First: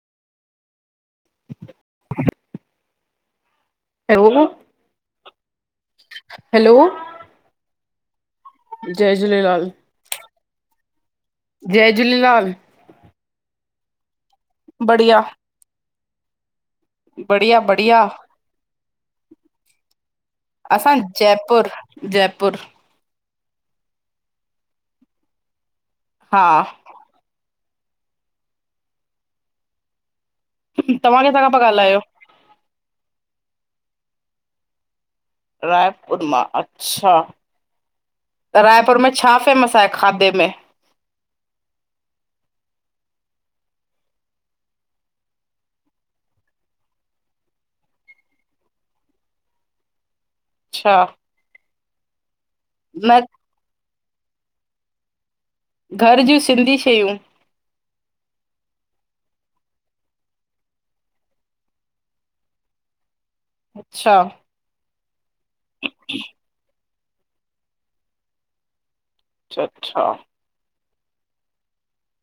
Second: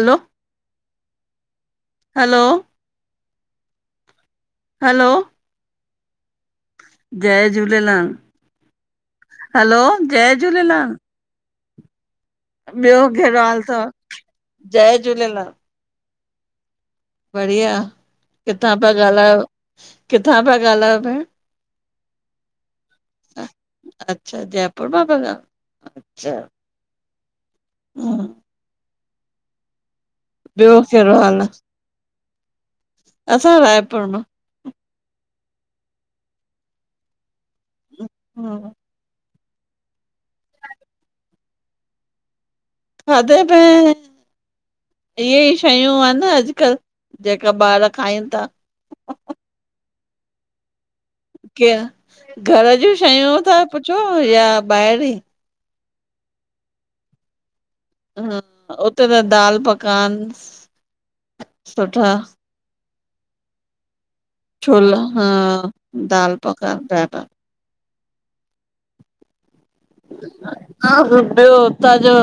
हलो- hello hello hello hello जय झूलेलाल! जय Jhulelal- hello जय झूलेलाल जय झूलेलाल। ॿियो कहिड़ो हाल थव, जय बढ़िया झूलेलाल। बढ़िया, किथां पिया ॻाल्हायो, किथां पिया ॻाल्हायो भेंण? पुर, जयपुर। अच्छा, जयपुर मां पिया ॻाल हा। हुं ॿियो, कहिड़ो हाल? हलायो असां रायपुर मां। रायपुर मां अच्छा, त रायपुर में छा फेमस आहे खादे में। खादे में इह्येई शयूं आहिन न अॼुकल्ह, जेका ॿार खाइनि ता। अच्छा। के, घर जूं न शयूं था, पुछो या ॿाहिरिं? घर ज्यूं सिंधी शयूं। हा उते त दाल पकवान सुठा। अच्छा। छोला हा दाल पकवान ॾाढा। अच्छा -अच्छा हा ॿियो, उतां जो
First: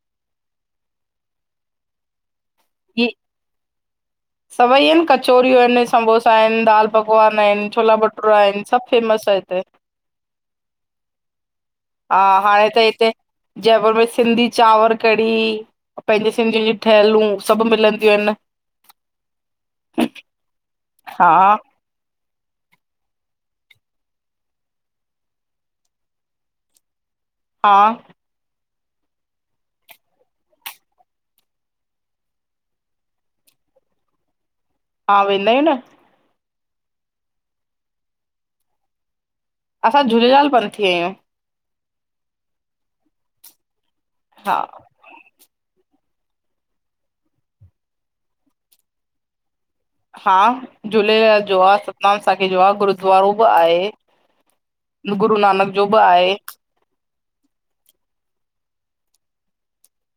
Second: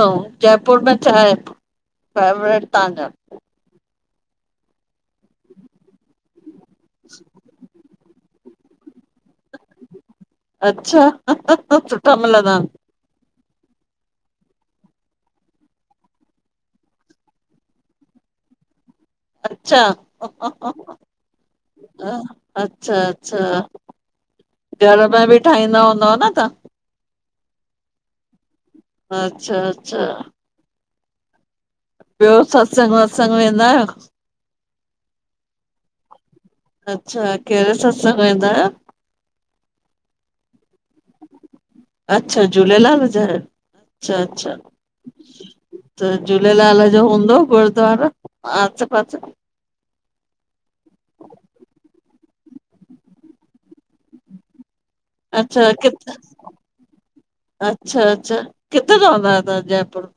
जयपुर में छाहे फेवरेट? ही तव्हांजो? सभई हिनि कचोरियूं अहिनि समोसा आहिनि। दाल पकवान आहिनि, छोला भटूरा आहिनि सभु फेमस आ हिते। अच्छा, सुठा मिलंदा इन। हे ते जयपुर में सिंधी चांवर कढ़ी, पंहिंजे सिंधियुनि जी ठहिलूं। सभु मिलंदियूं आहिनि। अच्छा हा ह-ह-ह-ह अच्छा-अच्छा। घर में ॿि ठाईदा हूंदव न तान? हा अच्छा-अच्छा ॿयो सत्संग-वत्संग वेंदा आयो। हा वेंदा आयूं न। अच्छा केड़े सत्संग वेदा आयो? असां झूलेलाल पंथी आयूं। अच्छा झूलेलाल ॼ अच्छा अच्छा। हा त झूलेलाल ॼो हूंदो गुरद्वारा आसे पासे। हा झूलेलाल ॼो आये सतनाम साखी ॼो आ गुरुद्वारो ॿ आये। अच्छा किथे आहे अच्छा-अच्छा किथे रहंदा आयो तां जयपुर।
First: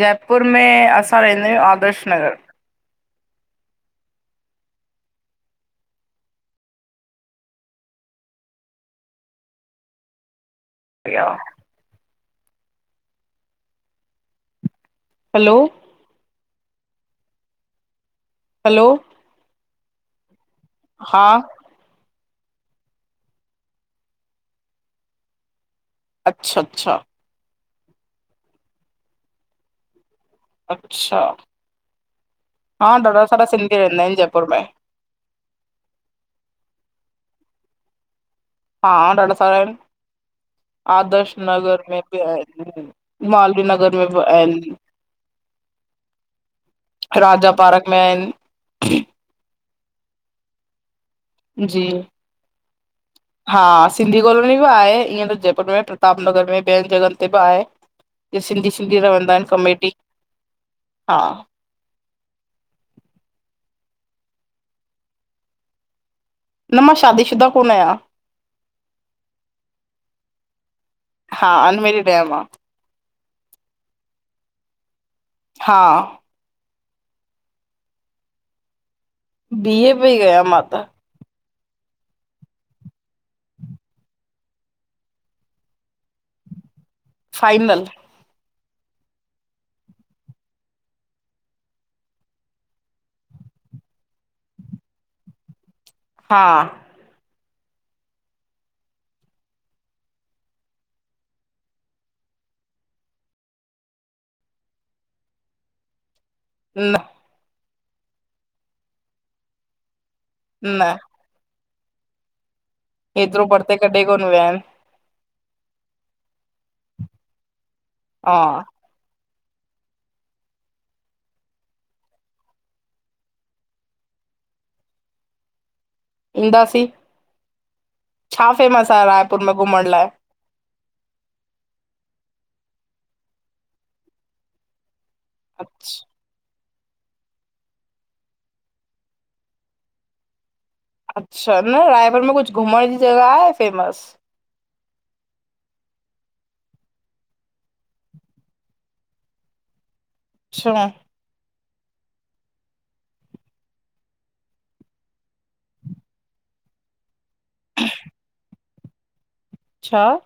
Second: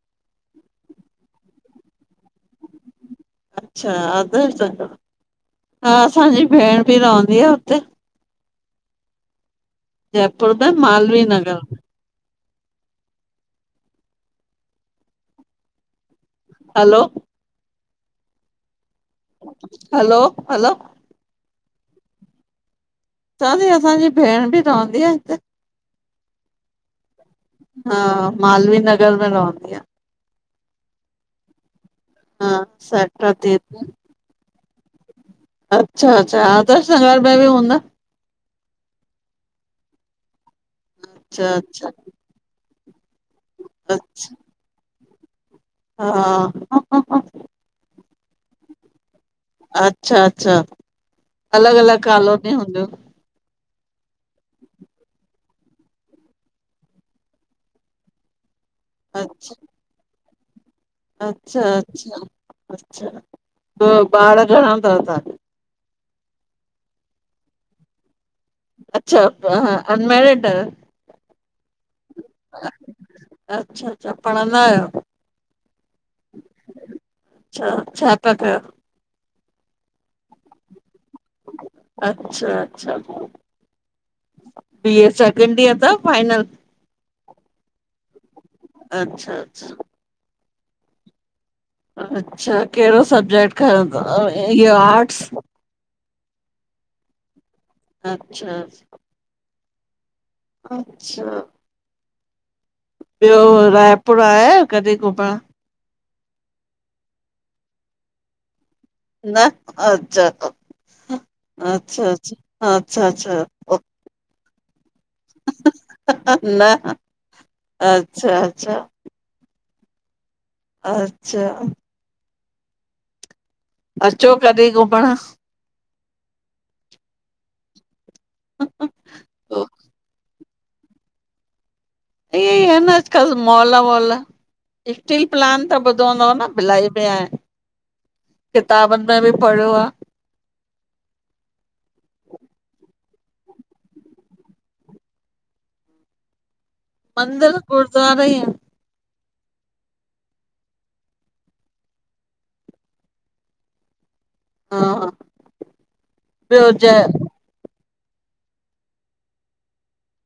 जयपुर में असां रहंदा आयूं आदर्श नगर। अच्छा आर्दश नगर हा असांजी भेण ॿि रहंदी आ हुते। जयपुर द Malviya Nagar. Hello hello! Hello! Hello hello हा चयांति असांजी भेण ॿि रहंदी आ हिते। अच्छा-अच्छा हा मालवीय नगर में रहंदी आ। अच्छा हा ॾाढा सारा सिंधी रहंदा आयन जयपुर में। अच्छा-अच्छा हा आर्दश में ॿि हूंदा। हा ॾाढा सारा आयन आदर्श अच्छा नगर अच्छा में ॿि आयन। मालवीय नगर में ॿि आयन। हा-ह-हा-हा। राजा पार्क में आयन। अच्छा-अच्छा, जी। अलॻ-अलॻ कॉलोनी हूंदयूं। हा सिंधी कॉलोनी ॿि आहे ईअं त जयपुर में प्रताप नगर में ॿियन जॻहन ते ॿि आये। ॼी सिंधी-सिंधी रहंदा आयन कमेटी। हा अच्छा-अच्छा, अच्छा ॿार घणा तव तांखे। न मां शादीशुदा कोन आयां। अच्छा अनमैरड आयो? हा अनमेरिड आहियां मां, अच्छा-अच्छा पढ़ंदा आयो। हा अच्छा छा ता कयो? बी ए पी कया मां त। अच्छा-अच्छा बी ए सेकेंड ईयर त फाइनल। फाइनल अच्छा-अच्छा अच्छा केड़ो सब्जेक्ट खयो तव इयो आर्ट्स। हा अच्छा! अच्छा ॿियो रायपुर आया आहियो कॾहिं घुमणु? हम [inaudible] न, अच्छा। न अच्छा अच्छा हा एतिरो परते कढे कोन विया आहिन। न! हा अच्छा- अचछा अच्छा अचो कॾहिं घुमण! ईंदासीं। छा फेमस आह्रा यपुर में घुमण लाइ? इअ ई आहे न अॼकल्ह मॉल वॉल, स्टील प्लान त अच्छा ॿुधो हूंदो न। भिलाई में आ, किताबनि में बि पढ़ियो आ। अच्छा! न रायपुर में कुझु घुमण जी जॻह आहे फेमस? मंदिर गुरुद्वारा ई आहिन। अच्छा हा हा ॿियो ज ह [inaudible] छा?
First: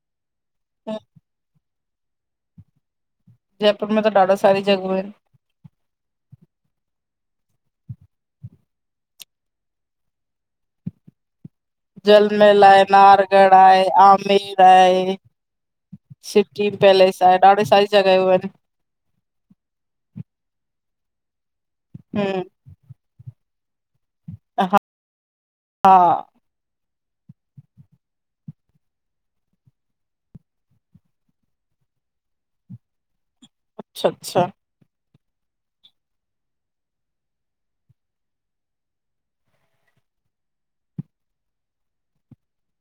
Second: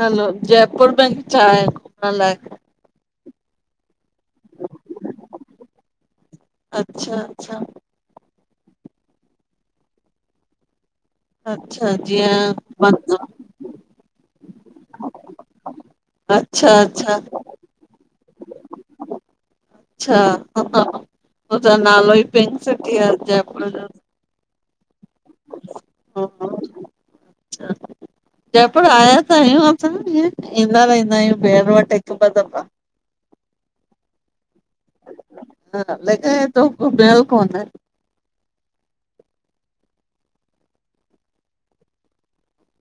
हलो जयपुर में छा आहे घुमण लाए? जयपुर में त ॾाढो सारी जॻहूं आहिन। अच्छा- अचछा! अच्छा जीअं जलमहल आहे, मत नाहरगढ़ आहे, आमेर आहे! सिटी अच्छा अच्छा पैलेस आहे, ॾाढी सारी जॻहियूं आहिनि। अच्छा! ह, उजो नालो ई पिंक सिटी आहे जयपुर जो। ह हा! हा! [inaudible] अच्छा जयपुर आया त आहियूं असा, ईंदा रहंदा आहियूं भेण वटि हिकु ॿ दफ़ा। अच्छा-अचछा! हा त बेल कोन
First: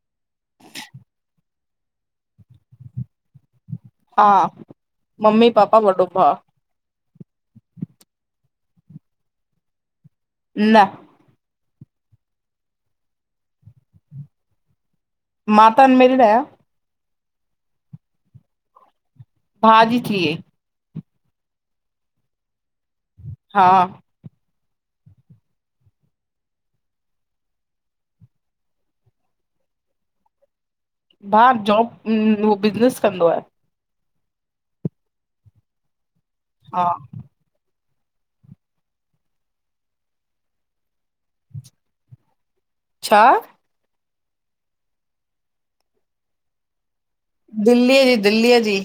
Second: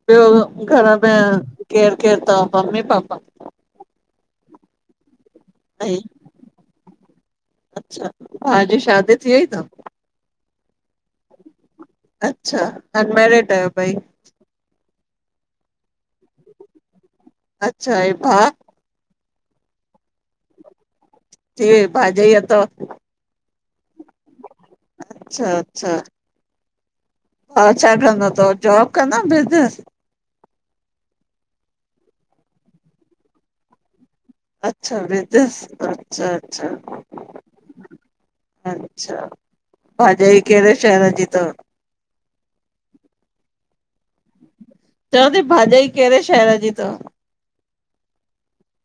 ॿियो! घर में केरु केरु अथव मम्मी पापा? हा, ममी, पापा, ऐं वॾो भाउ। अच्छा! भाउ जी शादी थी वई थव? न! अच्छा, अनमैरिड आहियो ॿई! मा त अनमैरिड आयां‌ अच्छा अंए भाउ? भाउ ॼी थी वई। थी वई, भाॼाई अथव? हा! अच्छ-अच्छा! हा छा कंदो तव, जॉब कंदो बिज़नस? हा उ जॉब उह बिज़नेस कंदो आहे। अचछा बिज़निस, अच्छा अच्छा! हा अच्छा! भाजाई कहिड़े शहर जी अथव? छा? चओ थी भाॼाई कहिड़े शहर जी त? दिल्लीअ जी, दिल्लीअ जी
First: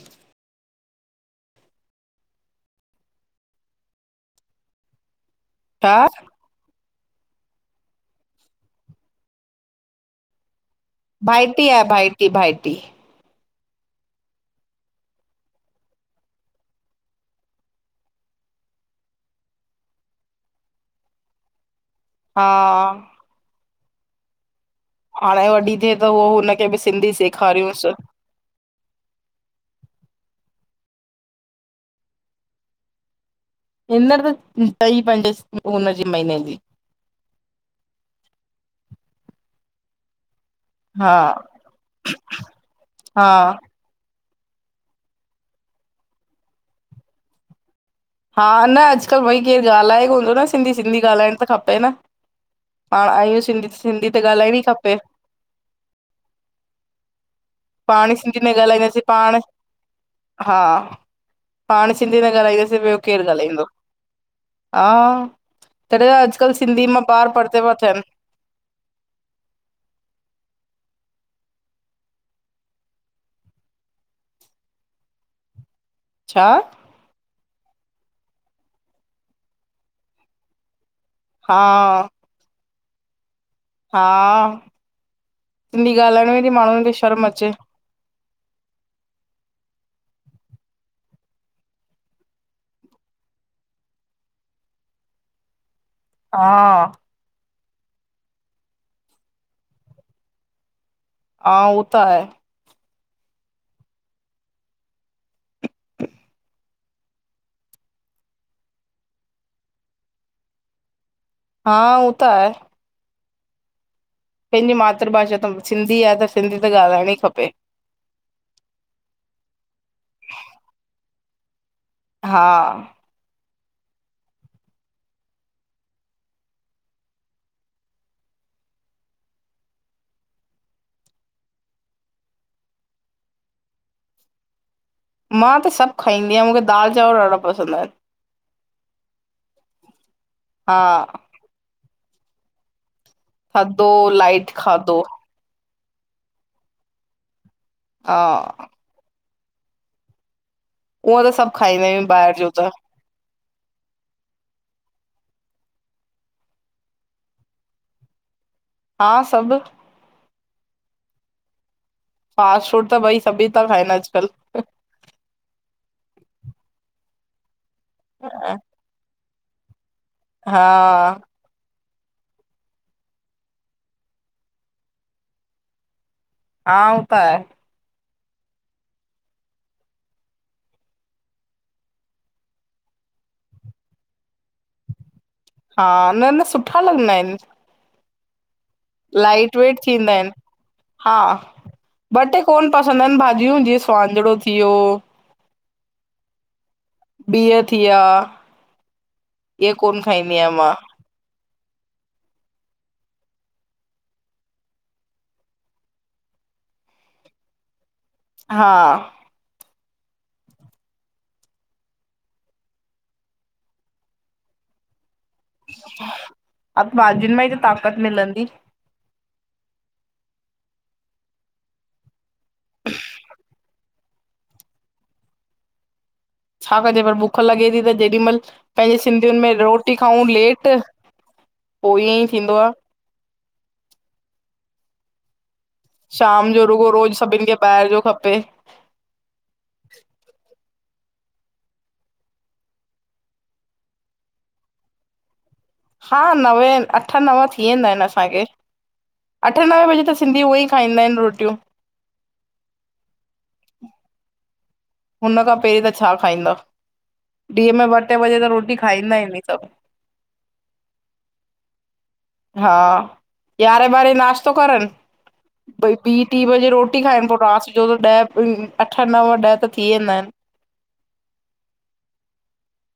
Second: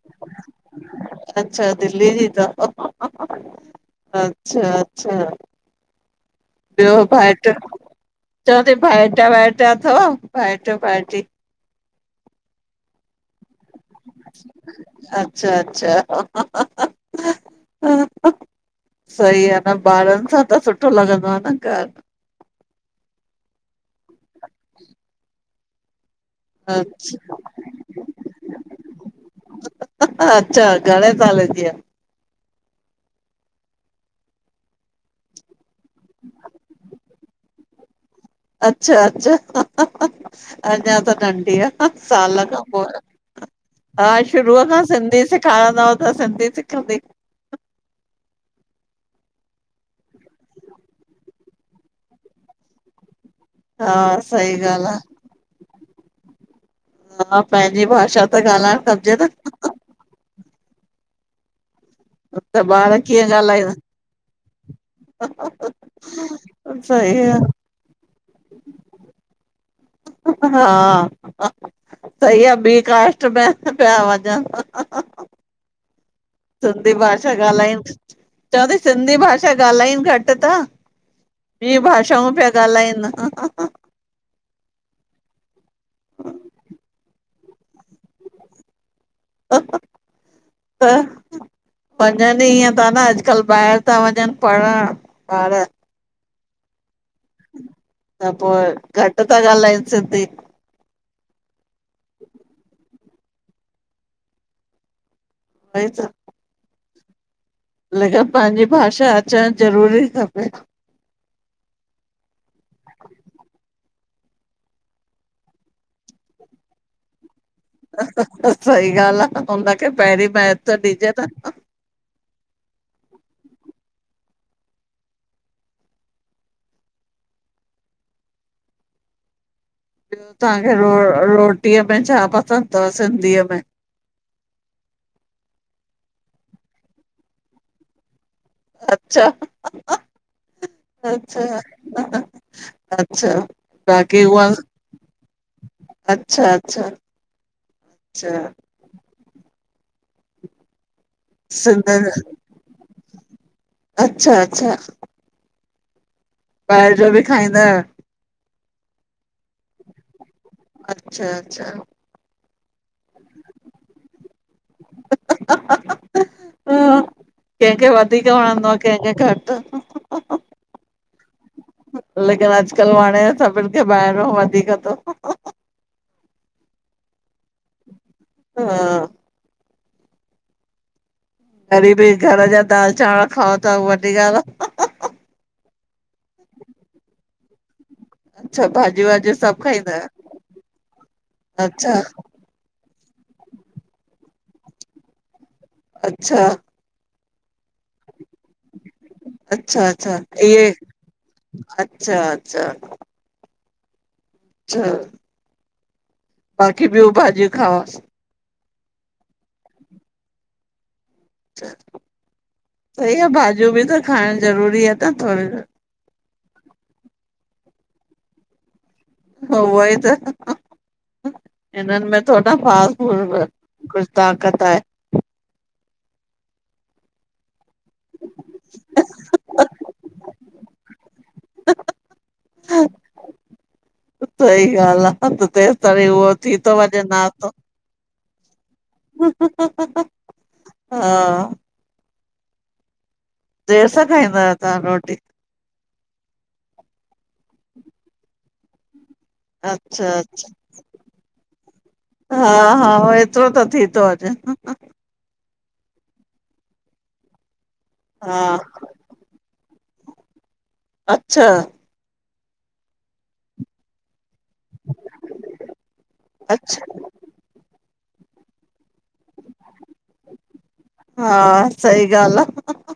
अच्छा! दिल्ली जी तव। अच्छा! अचछा! छा? ॿियो भाइट, चव थी भाइट वाइट अथव भाइट -भाइटी? भाइटी आ। भाइटी, भाइटी अच्छा! अच्छा! सही आहे न,, ॿारनि सां त सुठो लॻंदो आहे न घर हा! [inaudible] हाणे वॾी थिए त उह हुनखे बि सिंधी सेखारियूंस। अच्छा! घणे साल जी आ? इनर त टई पंज उन जी महीने जी। अच्छा! अच्छा! अञा हा त नंढी आहे, साल खां हा पोइ हा शुरूअ खां सिंधी सेखारींदव त सिंधी सिखंदी। हा न,, अॼुकल्ह भई केरु ॻाल्हाए कोन थो न सिंधी सिंधी ॻाल्हाइणु त खपे न। पाण आहियूं सिंधी, हा सिंधी त सही ॻाल्हाइणी ई ॻाल्हि खपे। हा! पंहिंजी पाण ई भाषा सिंधी त न ॻाल्हाइणु ॻाल्हाईंदासीं खपिजे न। पाण हा! पाण सिंधी न त ॻाल्हाईंदासीं ॿार ॿियो केरु कीअं ॻाल्हाईंदो। ॻाल्हाईंदा हा! तॾहिं त अॼकल्ह सिंधी मां सही ॿार आ परढ़ते प थियन। हा! सईी आ बी काष्ट प पिया वणन। छा? सिंधी भाषा ॻाल्हाइनि,, चवां थी सिंधी भाषा ॻाल्हाइनि घटि था हा ॿ भाषाऊं पिया ॻाल्हाइन। हा सिंधी ॻाल्हाइण में बि माण्हुनि खे शर्म अचे। [inaudible] पंजनि ईअं था न अॼुकल्ह ॿाहिरि था वञनि पढ़ण ॿार। हा त पोइ घट था ॻाल्हाइनि सिंधी। हा उह त आहे। व त [inaudible] लेकिन पंहिंजी भाषा अचणु ज़रूरी खपे। हा उह त आहे। पंहिंजी मातृभाषा त सिंधी आहे त सिंधी त ॻाल्हाइण ई खपे। सही ॻाल्हि आहे हुनखे पहिरीं महेतव डॾिजे न। हा ॿियो तव्हांखे रो रोटीअ में छा पसंदि अथव सिंधीअ में? मां त सभु खाईंदी आहियां मूंखे दाल चांवर ॾाढा पसंदि आहिन। अच्छा। हा, अचछा, अचछा थधो बाक़ी उआ लाइट खाधो अचछा अचछा हा, उहो त सभु खाईंदा सुंदर, आहियूं ॿाहिरि जो त अच्छा अच्छा ॿाहिर जो बि खाईंदा। हा सभु। अच्छा- अच्छा, फास्ट फूड त भई सभी था खाइनि अॼुकल्ह। ह कंहिंखे वधीक वणंदो आहे कंहिंखे घटि। हा लेकिन अॼकल्ह वणे सभिनि खे ॿाहिरो वधीक थो। हा उ त आहे हा वरी बि घर जा दाल चांवर खाओ था वॾी ॻाल्हि आहे। हा न न सुठा लॻंदा आहिनि। अच्छा [unintelligible] लाइट सभु वेट खाईंदा आहियो? थींदा आहिनि हा अच्छा ॿ ट। कोन पसंदि आहिनि भाॼियूं जीअं सुवाझड़ो थी वियो। अच्छा, बिह थी विया। इहे अच्छा कोन -अच्छा खाईंदी आहियां इए मां अच्छा -अच्छा। छ बाक़ी ॿियूं भाॼियूं खावस। हा, सही आहे भाॼियूं बि त खाइण ज़रूरी आहे त थोरी त। अभ भाजि़न में ई त ताकत मिलंदी। ह होई त हिननि में थोड्न फालतु कुझु ताकत आहे। शाम जो पर भूख लॻे थी त जेॾीमहिल पंहिंजे सिंधिययुनि में रोटी खाऊं लेट पोइ ईअं ई थींदो आहे। सही ॻाल्हि आहे त तेसि ताईं उहो शाम थी जो थो रुगो वञे रोज़ सभिनि नाशतो। खे ॿाहिरि जो खपे। हू हा देर सा खाईदा आयो तव्हा रोटी? हा नवे अठ नव थी वेदा आहिन असाखे। अठ नवे बजे अच्छा त सिंधी उह ई खाईदां आहिन रोटियू। हा हा एतरो त थी थो वञे। हुन खा पहरी त छा खाईंदा ॾीह मे ॿ टे हा बजे त रोटी खाईदा ई आहिनि सभु। अच्छा, हा यारहे ॿारहे नाश्तो करन भई ॿी टी बजे अच्छा रोटी रोटी खाइन पोइ रात जो त ॾह अठ नव ॾह त थी वेदा आहिन। हा सही ॻाल्ह आ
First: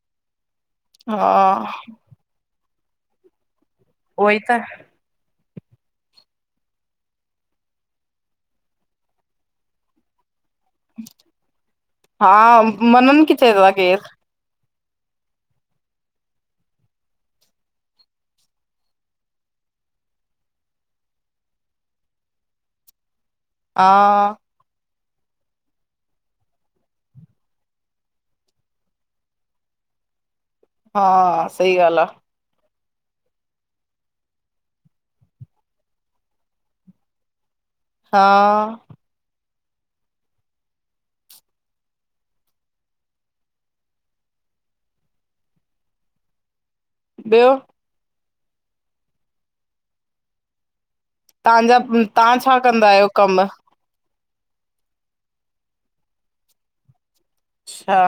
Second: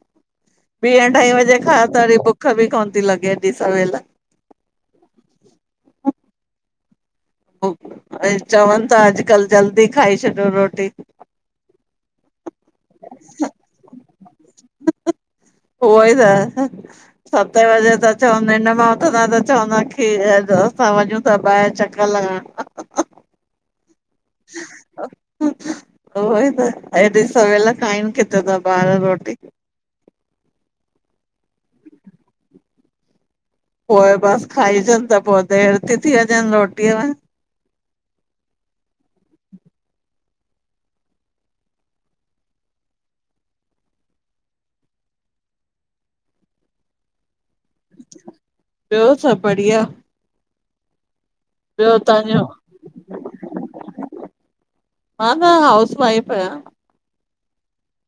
ॿी अढाई हा वजे खा त वरी कभी कोन थी लॻे ऐॾी सवेल उहो ई त चवनि था अॼुकल्ह जल्दी खाई छॾयो रोटी। हा मननि किथे था केर? उहो ई त सते बजे त चव निंड मां उथदा त चवंदा खी यो असा वञूं था ॿाहिर चक्कर लगायण। हा। उहो ई त एॾी सवेल खाइन किथे ता ॿार रोटी। हा सही ॻाल्हि आ। पोए बस खाइजन त पो देर थी थी वञेनि रोटीअ में। हा। ॿियो? ॿियो सभु बढ़िया। तांजा, ॿियो तव्हां तव्हांजो छा कंदा आयो कमु? मां त हाउस वाइफ आहियां। अच्छा।